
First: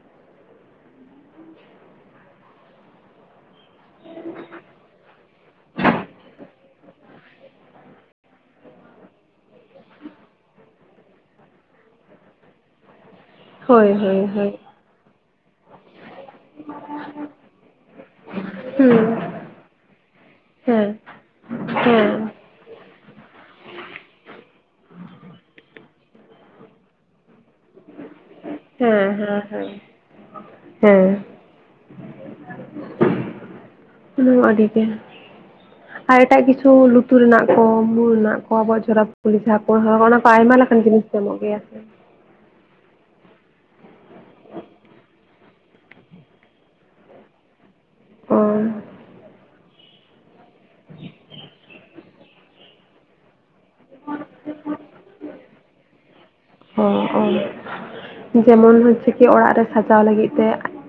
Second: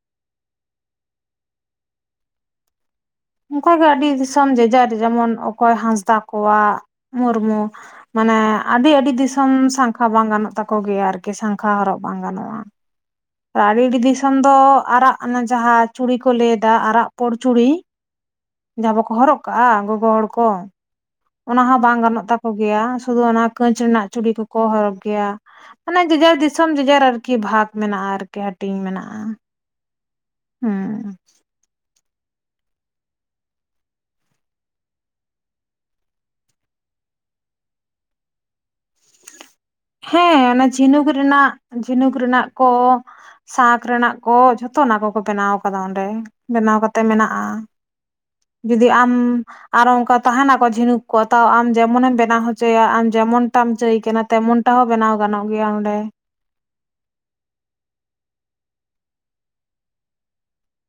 ᱚᱱᱠᱟ ᱜᱮ ᱟᱹᱰᱤ ᱫᱤᱥᱚᱢ ᱡᱮᱡᱟᱨ ᱡᱮᱢᱚᱱ ᱚᱠᱚᱭ ᱦᱟᱸᱥᱫᱟ ᱠᱚᱣᱟᱜ ᱢᱩᱨᱢᱩ ᱢᱟᱱᱮ ᱟᱹᱰᱤ ᱟᱹᱰᱤ ᱫᱤᱥᱚᱢ ᱥᱟᱸᱝᱠᱷᱟ ᱵᱟᱝ ᱜᱟᱱᱚᱜ ᱛᱟᱠᱚ ᱜᱮᱭᱟ ᱟᱨᱠᱤ ᱥᱟᱸᱝᱠᱷᱟ ᱦᱚᱨᱚᱜ ᱵᱟᱝ ᱜᱟᱱᱚᱜᱼᱟ (inaudible) ᱟᱹᱰᱤ ᱟᱹᱰᱤ ᱦᱳᱭ ᱫᱤᱥᱚᱢ ᱦᱳᱭ ᱫᱚ ᱟᱨᱟᱜ ᱚᱱᱟ ᱡᱟᱦᱟᱸ ᱪᱩᱲᱤ ᱠᱚ ᱞᱟᱹᱭ ᱮᱫᱟ ᱟᱨᱟᱜ ᱯᱩᱸᱰ ᱪᱩᱲᱤ ᱡᱟᱦᱟᱸ ᱵᱟᱠᱚ ᱦᱩᱸ ᱦᱚᱨᱚᱜ ᱠᱟᱜᱼᱟ ᱜᱚᱜᱚ ᱦᱚᱲ ᱠᱚ ᱦᱮᱸ ᱚᱱᱟ ᱦᱚᱸ ᱵᱟᱝ ᱦᱮᱸ ᱜᱟᱱᱚᱜ ᱛᱟᱠᱚ ᱜᱮᱭᱟ ᱥᱩᱫᱷᱩ ᱚᱱᱟ ᱠᱟᱹᱪ ᱨᱮᱱᱟᱜ ᱪᱩᱲᱤ ᱠᱚᱠᱚ ᱦᱚᱨᱚᱜᱽ ᱜᱮᱭᱟ ᱢᱟᱱᱮ ᱡᱮᱡᱟᱨ ᱫᱤᱥᱚᱢ ᱡᱮᱡᱟᱨ ᱟᱨᱠᱤ ᱵᱷᱟᱜᱽ ᱢᱮᱱᱟᱜᱼᱟ ᱟᱨᱠᱤ ᱦᱟᱹᱴᱤᱧ ᱦᱮᱸ ᱢᱮᱱᱟᱜᱼᱟ ᱦᱮᱸ ᱦᱮᱸ ᱦᱩᱸ ᱦᱮᱸ (inaudible) (inaudible) ᱚᱱᱟᱢᱟ ᱟᱹᱰᱤ ᱜᱮ ᱟᱨ ᱮᱴᱟᱜ ᱠᱤᱪᱷᱩ ᱞᱩᱛᱩᱨ ᱨᱮᱱᱟᱜ ᱠᱚ ᱢᱩ ᱨᱮᱱᱟᱜ ᱠᱚ ᱟᱵᱚᱣᱟᱜ (unintelligible) ᱠᱩᱞᱤ ᱡᱟᱦᱟᱸ ᱠᱚᱦᱚᱸ ᱚᱱᱟ ᱠᱚ ᱦᱮᱸ ᱟᱭᱢᱟ ᱞᱮᱠᱟᱱ ᱡᱤᱱᱤᱥ ᱡᱷᱤᱱᱩᱠ ᱧᱟᱢᱚᱜ ᱨᱮᱱᱟᱜ ᱜᱮᱭᱟ ᱥᱮ (unintelligible) ᱨᱮᱱᱟᱜ (unintelligible) ᱥᱟᱸᱠ ᱨᱮᱱᱟᱜ ᱠᱚ ᱡᱷᱚᱛᱚ ᱚᱱᱟ ᱠᱚᱠᱚ ᱵᱮᱱᱟᱣ ᱟᱠᱟᱫᱟ ᱚᱸᱰᱮ ᱵᱮᱱᱟᱣ ᱠᱟᱛᱮ ᱢᱮᱱᱟᱜᱼᱟ ᱚ (inaudible) ᱡᱩᱫᱤ ᱟᱢ ᱟᱨᱚ ᱚᱱᱠᱟ ᱛᱟᱦᱮᱱᱟᱠᱚ ᱡᱷᱤᱱᱩᱠ ᱠᱚ ᱛᱟᱣ ᱟᱢ ᱡᱮᱢᱚᱱᱮ ᱮᱢ ᱵᱮᱱᱟᱣ ᱦᱚᱪᱚᱭᱟ ᱟᱢ ᱡᱮᱢᱚᱱ ᱴᱟᱢ ᱪᱟᱹᱭ ᱠᱟᱱᱟ ᱛᱮᱢᱚᱱ ᱦᱚᱸ ᱜᱟᱱᱚᱜ ᱜᱮᱭᱟ ᱚᱸᱰᱮ (unintelligible) ᱡᱮᱢᱚᱱ ᱦᱚᱪᱪᱷᱮ ᱠᱤ ᱚᱲᱟᱜ ᱨᱮ ᱥᱟᱡᱟᱣ ᱞᱟᱹᱜᱤᱫ ᱛᱮ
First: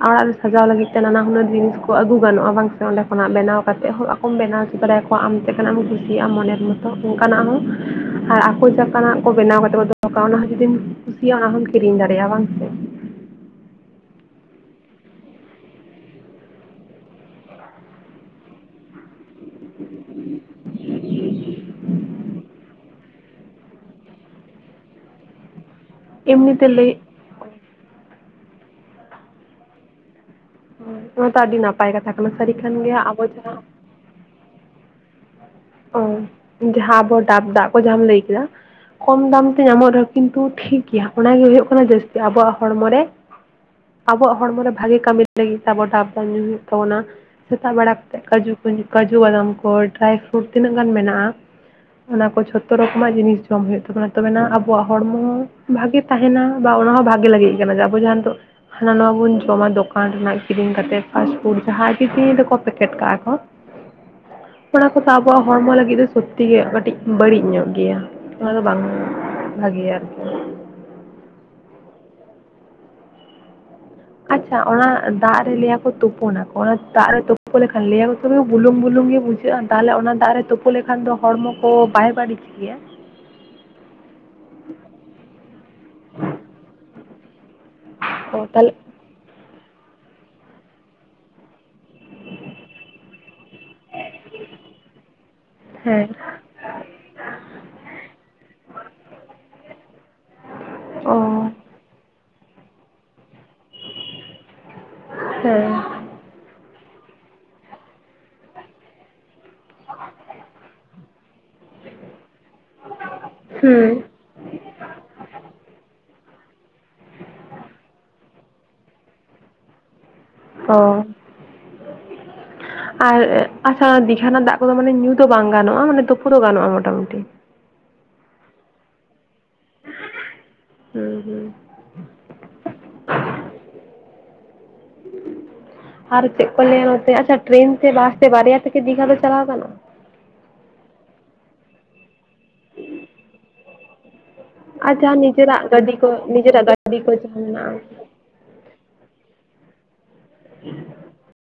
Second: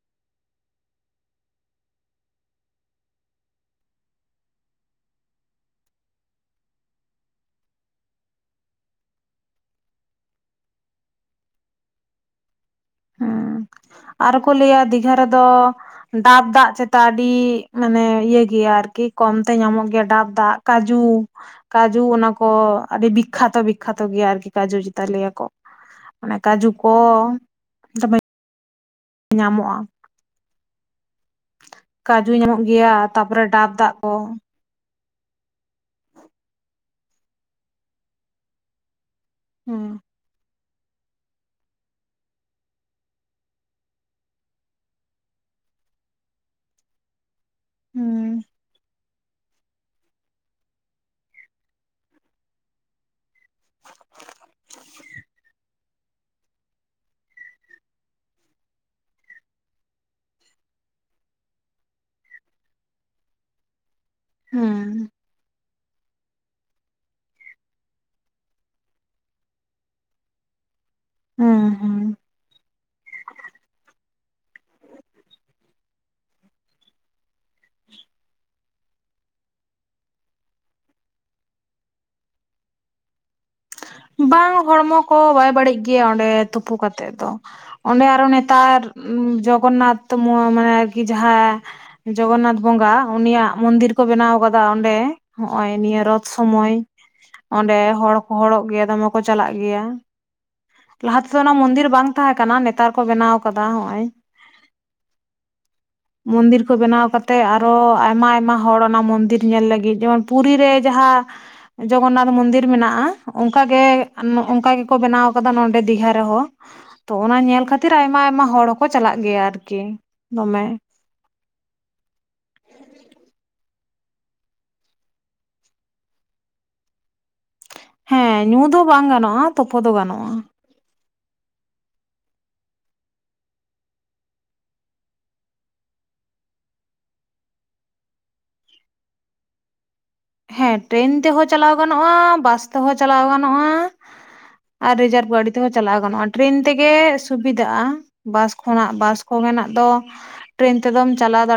ᱚᱲᱟᱜ ᱨᱮ ᱥᱟᱡᱟᱣ ᱞᱟᱹᱜᱤᱫ ᱛᱮ ᱱᱟᱱᱟᱦᱩᱱᱟᱹᱨ ᱡᱤᱱᱤᱥ (unintelligible) ᱠᱚ ᱟᱹᱜᱩ ᱜᱟᱱᱚᱜᱼᱟ ᱵᱟᱝ ᱥᱮ ᱚᱸᱰᱮ ᱠᱷᱚᱱᱟᱜ ᱵᱮᱱᱟᱣ ᱠᱟ ᱠᱟᱛᱮ ᱦᱚᱸ ᱟᱠᱚᱢ ᱵᱮᱱᱟᱣᱪᱚ ᱫᱮᱭᱟᱠᱚᱣᱟ ᱟᱢ ᱪᱮᱫ ᱞᱮᱠᱟᱠᱟᱱᱟᱜ ᱮᱢ ᱠᱩᱥᱤᱭᱟᱜᱼᱟ ᱢᱚᱱᱮᱨ ᱢᱚᱛᱚ ᱚᱱᱠᱟᱱᱟᱜ ᱦᱚᱸ ᱟᱨ ᱟᱠᱚ ᱪᱮᱫ ᱞᱮᱠᱟᱱᱟᱜ ᱠᱚ ᱵᱮᱱᱟᱣ ᱠᱟᱛᱮ (unintelligible) ᱚᱱᱟ ᱦᱚᱸ ᱡᱩᱫᱤᱢ ᱠᱩᱥᱤᱭᱟ ᱚᱱᱟ ᱦᱚᱢ ᱠᱤᱨᱤᱧ ᱫᱟᱲᱮᱭᱟᱜᱼᱟ ᱵᱟᱝ ᱥᱮ ᱟᱨ ᱠᱚ ᱞᱟᱹᱭᱟ ᱫᱤᱜᱷᱟ ᱨᱮᱫᱚ ᱰᱟᱵ ᱫᱟᱜ ᱪᱮᱛᱟ ᱟᱹᱰᱤ ᱢᱟᱱᱮ ᱤᱭᱟᱹ ᱜᱮᱭᱟ ᱟᱨᱠᱤ ᱠᱚᱢᱛᱮ ᱧᱟᱢᱚᱜ ᱜᱮᱭᱟ ᱰᱟᱵ ᱫᱟᱜ ᱠᱟᱹᱡᱩ ᱠᱟᱹᱡᱩ ᱚᱱᱟ ᱠᱚ ᱟᱹᱰᱤ ᱵᱤᱠᱠᱷᱟᱛᱚ ᱵᱤᱠᱠᱷᱟᱛᱚ ᱜᱮᱭᱟ ᱟᱨᱠᱤ ᱠᱟᱹᱡᱩ ᱪᱮᱛᱟ ᱞᱟᱹᱭᱟ ᱠᱚ ᱢᱟᱱᱮ ᱮᱢᱱᱤᱛᱮ ᱠᱟᱹᱡᱩ ᱞᱟᱹᱭ ᱠᱚ (unintelligible) ᱧᱟᱢᱚᱜᱼᱟ (unintelligible) ᱚᱱᱟ ᱛᱚ ᱟᱹᱰᱤ ᱱᱟᱯᱟᱭ ᱠᱟᱛᱷᱟ ᱠᱟᱱᱟ ᱠᱟᱡᱩ ᱥᱟᱹᱨᱤ ᱧᱟᱢᱚᱜ ᱠᱷᱟᱱ ᱜᱮᱭᱟ ᱜᱮ ᱦᱟᱸᱜ ᱟᱵᱚ ᱛᱟᱯᱚᱨᱮ ᱡᱟᱦᱟᱸ ᱰᱟᱵ ᱫᱟᱜ ᱠᱚ ᱚ ᱡᱟᱦᱟᱸ ᱟᱵᱚ ᱰᱟᱵ ᱫᱟᱜ ᱠᱚ ᱡᱟᱦᱟᱢ ᱞᱟᱹᱭ ᱠᱮᱫᱟ ᱠᱚᱢ ᱫᱟᱢ ᱛᱮ ᱦᱩᱸ ᱧᱟᱢᱚᱜ ᱨᱮᱦᱚᱸ ᱠᱤᱱᱛᱩ ᱴᱷᱤᱠ ᱜᱮᱭᱟ ᱚᱱᱟᱜᱮ ᱦᱩᱭᱩᱜ ᱠᱟᱱᱟ ᱡᱟᱹᱥᱛᱤ ᱟᱵᱚᱣᱟᱜ ᱦᱚᱲᱢᱚ ᱨᱮ ᱟᱵᱚᱣᱟᱜ ᱦᱚᱲᱢᱚ ᱨᱮ ᱵᱷᱟᱜᱮ ᱠᱟᱹᱢᱤ ᱞᱟᱹᱜᱤᱫ ᱛᱮ ᱟᱵᱚ ᱰᱟᱵ ᱫᱟᱜ ᱧᱩ ᱦᱩᱭᱩᱜ ᱛᱟᱵᱚᱱᱟ ᱥᱮᱛᱟᱜ ᱵᱮᱲᱟᱠᱚᱛᱮ ᱦᱩᱸ ᱠᱟᱹᱡᱩ (unintelligible) ᱠᱟᱹᱡᱩ ᱵᱟᱫᱟᱢ ᱠᱚ ᱰᱨᱟᱭ ᱯᱷᱨᱩᱴ ᱛᱤᱱᱟᱹᱜ ᱜᱟᱱ ᱢᱮᱱᱟᱜᱼᱟ ᱚᱱᱟ ᱠᱚ ᱡᱷᱚᱛᱚ ᱨᱚᱠᱚᱢᱟᱜ ᱡᱤᱱᱤᱥ ᱡᱚᱢ ᱦᱩᱭᱩᱜ ᱛᱟᱵᱚᱱᱟ ᱛᱚᱵᱮᱱᱟ ᱟᱵᱚᱣᱟᱜ ᱦᱚᱲᱢᱚ ᱵᱷᱟᱹᱜᱤ ᱛᱟᱦᱮᱱᱟ ᱵᱟ ᱚᱱᱟ ᱦᱚᱸ ᱵᱷᱟᱜᱮ ᱞᱟᱹᱜᱤᱫᱟᱜ ᱠᱟᱱᱟ ᱟᱵᱚ ᱡᱟᱦᱟᱸᱚ ᱱᱤᱛᱚᱜ ᱦᱟᱱᱟ ᱱᱟ ᱵᱚᱱ ᱡᱚᱢᱟ ᱫᱚᱠᱟᱱ ᱨᱮᱱᱟᱜ ᱠᱤᱨᱤᱧ ᱠᱟᱛᱮᱫ ᱯᱷᱟᱥᱴᱯᱷᱩᱰ ᱡᱟᱦᱟᱸ ᱠᱤᱨᱤᱧ ᱫᱚᱠᱚ ᱯᱮᱠᱮᱴ ᱠᱟᱜᱼᱟ ᱠᱚ ᱦᱩᱸ ᱯᱟᱣ ᱵᱣᱟ ᱦᱚᱲᱢ ᱞᱟᱹᱜᱤᱫᱤ ᱫᱚ ᱠᱷᱚᱛᱤ ᱜᱮ ᱠᱟᱹᱴᱤᱡ ᱵᱟᱹᱲᱤᱡ ᱧᱚᱜ ᱜᱮᱭᱟ ᱚᱱᱟ ᱫᱚ ᱵᱟᱝ ᱵᱷᱟᱜᱮᱭᱟ ᱟᱨᱠᱤ ᱦᱮᱸᱮᱸ ᱟᱪᱷᱟ ᱚᱱᱟ ᱫᱟᱜ ᱨᱮ ᱞᱟᱹᱭᱟ ᱠᱚ ᱛᱩᱯᱩᱱᱟᱠᱚ ᱚᱱᱟ ᱫᱟᱜ ᱨᱮ ᱛᱩᱯᱩ ᱞᱮᱠᱷᱟᱱ ᱞᱟᱹᱭᱟᱠᱚ ᱵᱩᱞᱩᱝ ᱵᱩᱞᱩᱝ ᱜᱮ ᱵᱩᱡᱷᱟᱹᱜᱼᱟ ᱛᱟᱦᱚᱞᱮ ᱚᱱᱟ ᱫᱟᱜ ᱨᱮ ᱛᱩᱯᱩ ᱞᱮᱠᱷᱟᱱ ᱫᱚ ᱦᱚᱲᱢᱚ ᱠᱚ ᱵᱟᱭ ᱵᱟᱹᱲᱤᱡ ᱜᱮᱭᱟ ᱵᱟᱝ ᱦᱚᱲᱢᱚ ᱠᱚ ᱵᱟᱭ ᱵᱟᱹᱲᱤᱡ ᱜᱮᱭᱟ ᱚᱸᱰᱮ ᱛᱩᱯᱩ ᱠᱟᱛᱮᱜ ᱫᱚ ᱚᱸᱰᱮ ᱟᱨᱚ ᱚ ᱛᱟᱦᱚᱞᱮ ᱱᱮᱛᱟᱨ ᱡᱠᱷᱚᱱᱟᱛ ᱛᱚ ᱢ ᱢᱟᱱᱮ ᱟᱨᱠᱤ ᱡᱟᱦᱟᱸ ᱡᱚᱜᱚᱱᱱᱟᱛᱷ ᱵᱚᱸᱜᱟ ᱩᱱᱤᱭᱟᱜ ᱢᱚᱱᱫᱤᱨ ᱠᱚ ᱵᱮᱱᱟᱣ ᱟᱠᱟᱫᱟ ᱚᱸᱰᱮ ᱱᱚᱜ ᱚᱭ ᱱᱤᱭᱟᱹ ᱦᱮᱸ ᱨᱚᱛ ᱥᱢᱚᱭ ᱚᱸᱰᱮ ᱦᱚᱲ ᱠᱚ ᱦᱚᱲᱚᱜ ᱜᱮᱭᱟ ᱫᱚᱢᱮ ᱠᱚ ᱪᱟᱞᱟᱜ ᱜᱮᱭᱟ ᱚ ᱞᱟᱦᱟ ᱛᱮᱫᱚ ᱚᱱᱟ ᱢᱚᱱᱫᱤᱨ ᱵᱟᱝ ᱛᱟᱦᱮᱸ ᱠᱟᱱᱟ ᱱᱮᱛᱟᱨ ᱠᱚ ᱵᱮᱱᱟᱣ ᱟᱠᱟᱱᱟ ᱠᱟᱫᱟ ᱦᱚᱸᱜᱼᱚᱭ ᱦᱮᱸ ᱢᱚᱱᱫᱤᱨ ᱠᱚ ᱵᱮᱱᱟᱣ ᱠᱟᱛᱮᱜ ᱟᱨᱚ ᱟᱭᱢᱟ ᱟᱭᱢᱟ ᱦᱚᱲ ᱚᱱᱟ ᱢᱚᱱᱫᱤᱨ ᱧᱮᱞ ᱞᱟᱹᱜᱤᱫ ᱡᱮᱢᱚᱱ ᱯᱩᱨᱤ ᱨᱮ ᱡᱟᱦᱟᱸ ᱡᱚᱜᱚᱱᱱᱟᱛᱷ ᱢᱚᱱᱫᱤᱨ ᱢᱮᱱᱟᱜᱼᱟ ᱚᱱᱠᱟ ᱜᱮ ᱦᱩᱸ ᱟᱨ ᱱᱚ ᱝᱠᱟ ᱜᱮᱠᱚ ᱵᱮᱱᱟᱣ ᱱᱚᱰᱮ ᱫᱤᱜᱷᱟ ᱨᱮᱦᱚᱸ ᱛᱚ ᱚᱱᱟ ᱧᱮᱞ ᱠᱷᱟᱹᱛᱤᱨ ᱟᱭᱢᱟ ᱟᱭᱢᱟ ᱦᱚᱲ ᱦᱚᱸᱠᱚ ᱪᱟᱞᱟᱜ ᱜᱮᱭᱟ ᱟᱨᱠᱤ ᱫᱚᱢᱮ ᱚ ᱟᱨ ᱟᱪᱷᱟ ᱚᱱᱟ ᱫᱤᱜᱷᱟ ᱨᱮᱱᱟᱜ ᱫᱟᱜ ᱠᱚᱫᱚ ᱢᱟᱱᱮ ᱧᱩ ᱫᱚ ᱵᱟᱝ ᱜᱟᱱᱚᱜᱼᱟ ᱢᱟᱱᱮ ᱛᱩᱯᱩ ᱫᱚ ᱜᱟᱱᱚᱜᱼᱟ ᱢᱚᱴᱟᱢᱩᱴᱤ ᱦᱮᱸ ᱧᱩ ᱫᱚ ᱵᱟᱝ ᱜᱟᱱᱚᱜᱼᱟ ᱛᱚᱯᱚ ᱫᱚ ᱜᱟᱱᱚᱜᱼᱟ ᱦᱩᱸ ᱦᱩᱸ ᱟᱨ ᱪᱮᱫ ᱠᱚ ᱞᱟᱹᱭᱟ ᱱᱚᱛ ᱟᱪᱷᱟ ᱴᱨᱮᱱ ᱛᱮ ᱵᱟᱥ ᱛᱮ ᱵᱟᱨᱭᱟ ᱛᱮᱠᱮ ᱫᱤᱜᱷᱟ ᱫᱚ ᱪᱟᱞᱟᱣ ᱠᱟᱱᱟ ᱦᱮᱸ ᱴᱨᱮᱱ ᱛᱮᱦᱚᱸ ᱪᱟᱞᱟᱣ ᱜᱟᱱᱚᱜᱼᱟ ᱵᱟᱥ ᱛᱮᱦᱚᱸ ᱪᱟᱞᱟᱣ ᱜᱟᱱᱚᱜᱼᱟ ᱟᱨ ᱡᱟᱦᱟᱸ ᱨᱤᱡᱟᱨᱵᱷ ᱜᱟᱹᱰᱤ ᱱᱤᱡᱮᱨᱟᱜ ᱛᱮᱦᱚᱸ ᱪᱟᱞᱟᱣ ᱠᱚ ᱜᱟᱱᱚᱜᱼᱟ ᱴᱨᱮᱹᱱ ᱱᱤᱡᱮᱨᱟᱜ ᱛᱮᱜᱮ ᱜᱟᱹᱰᱤ ᱠᱚ ᱡᱟᱦᱟᱸ ᱥᱩᱵᱤᱫᱷᱟᱜᱼᱟ ᱢᱮᱱᱟᱜᱼᱟ ᱵᱟᱥ ᱠᱷᱚᱱᱟᱜ ᱵᱟᱥ ᱠᱚᱮᱱᱟᱜ ᱫᱚ ᱴᱨᱮᱹᱱ ᱛᱮᱫᱚᱢ ᱪᱟᱞᱟᱣ ᱫᱟ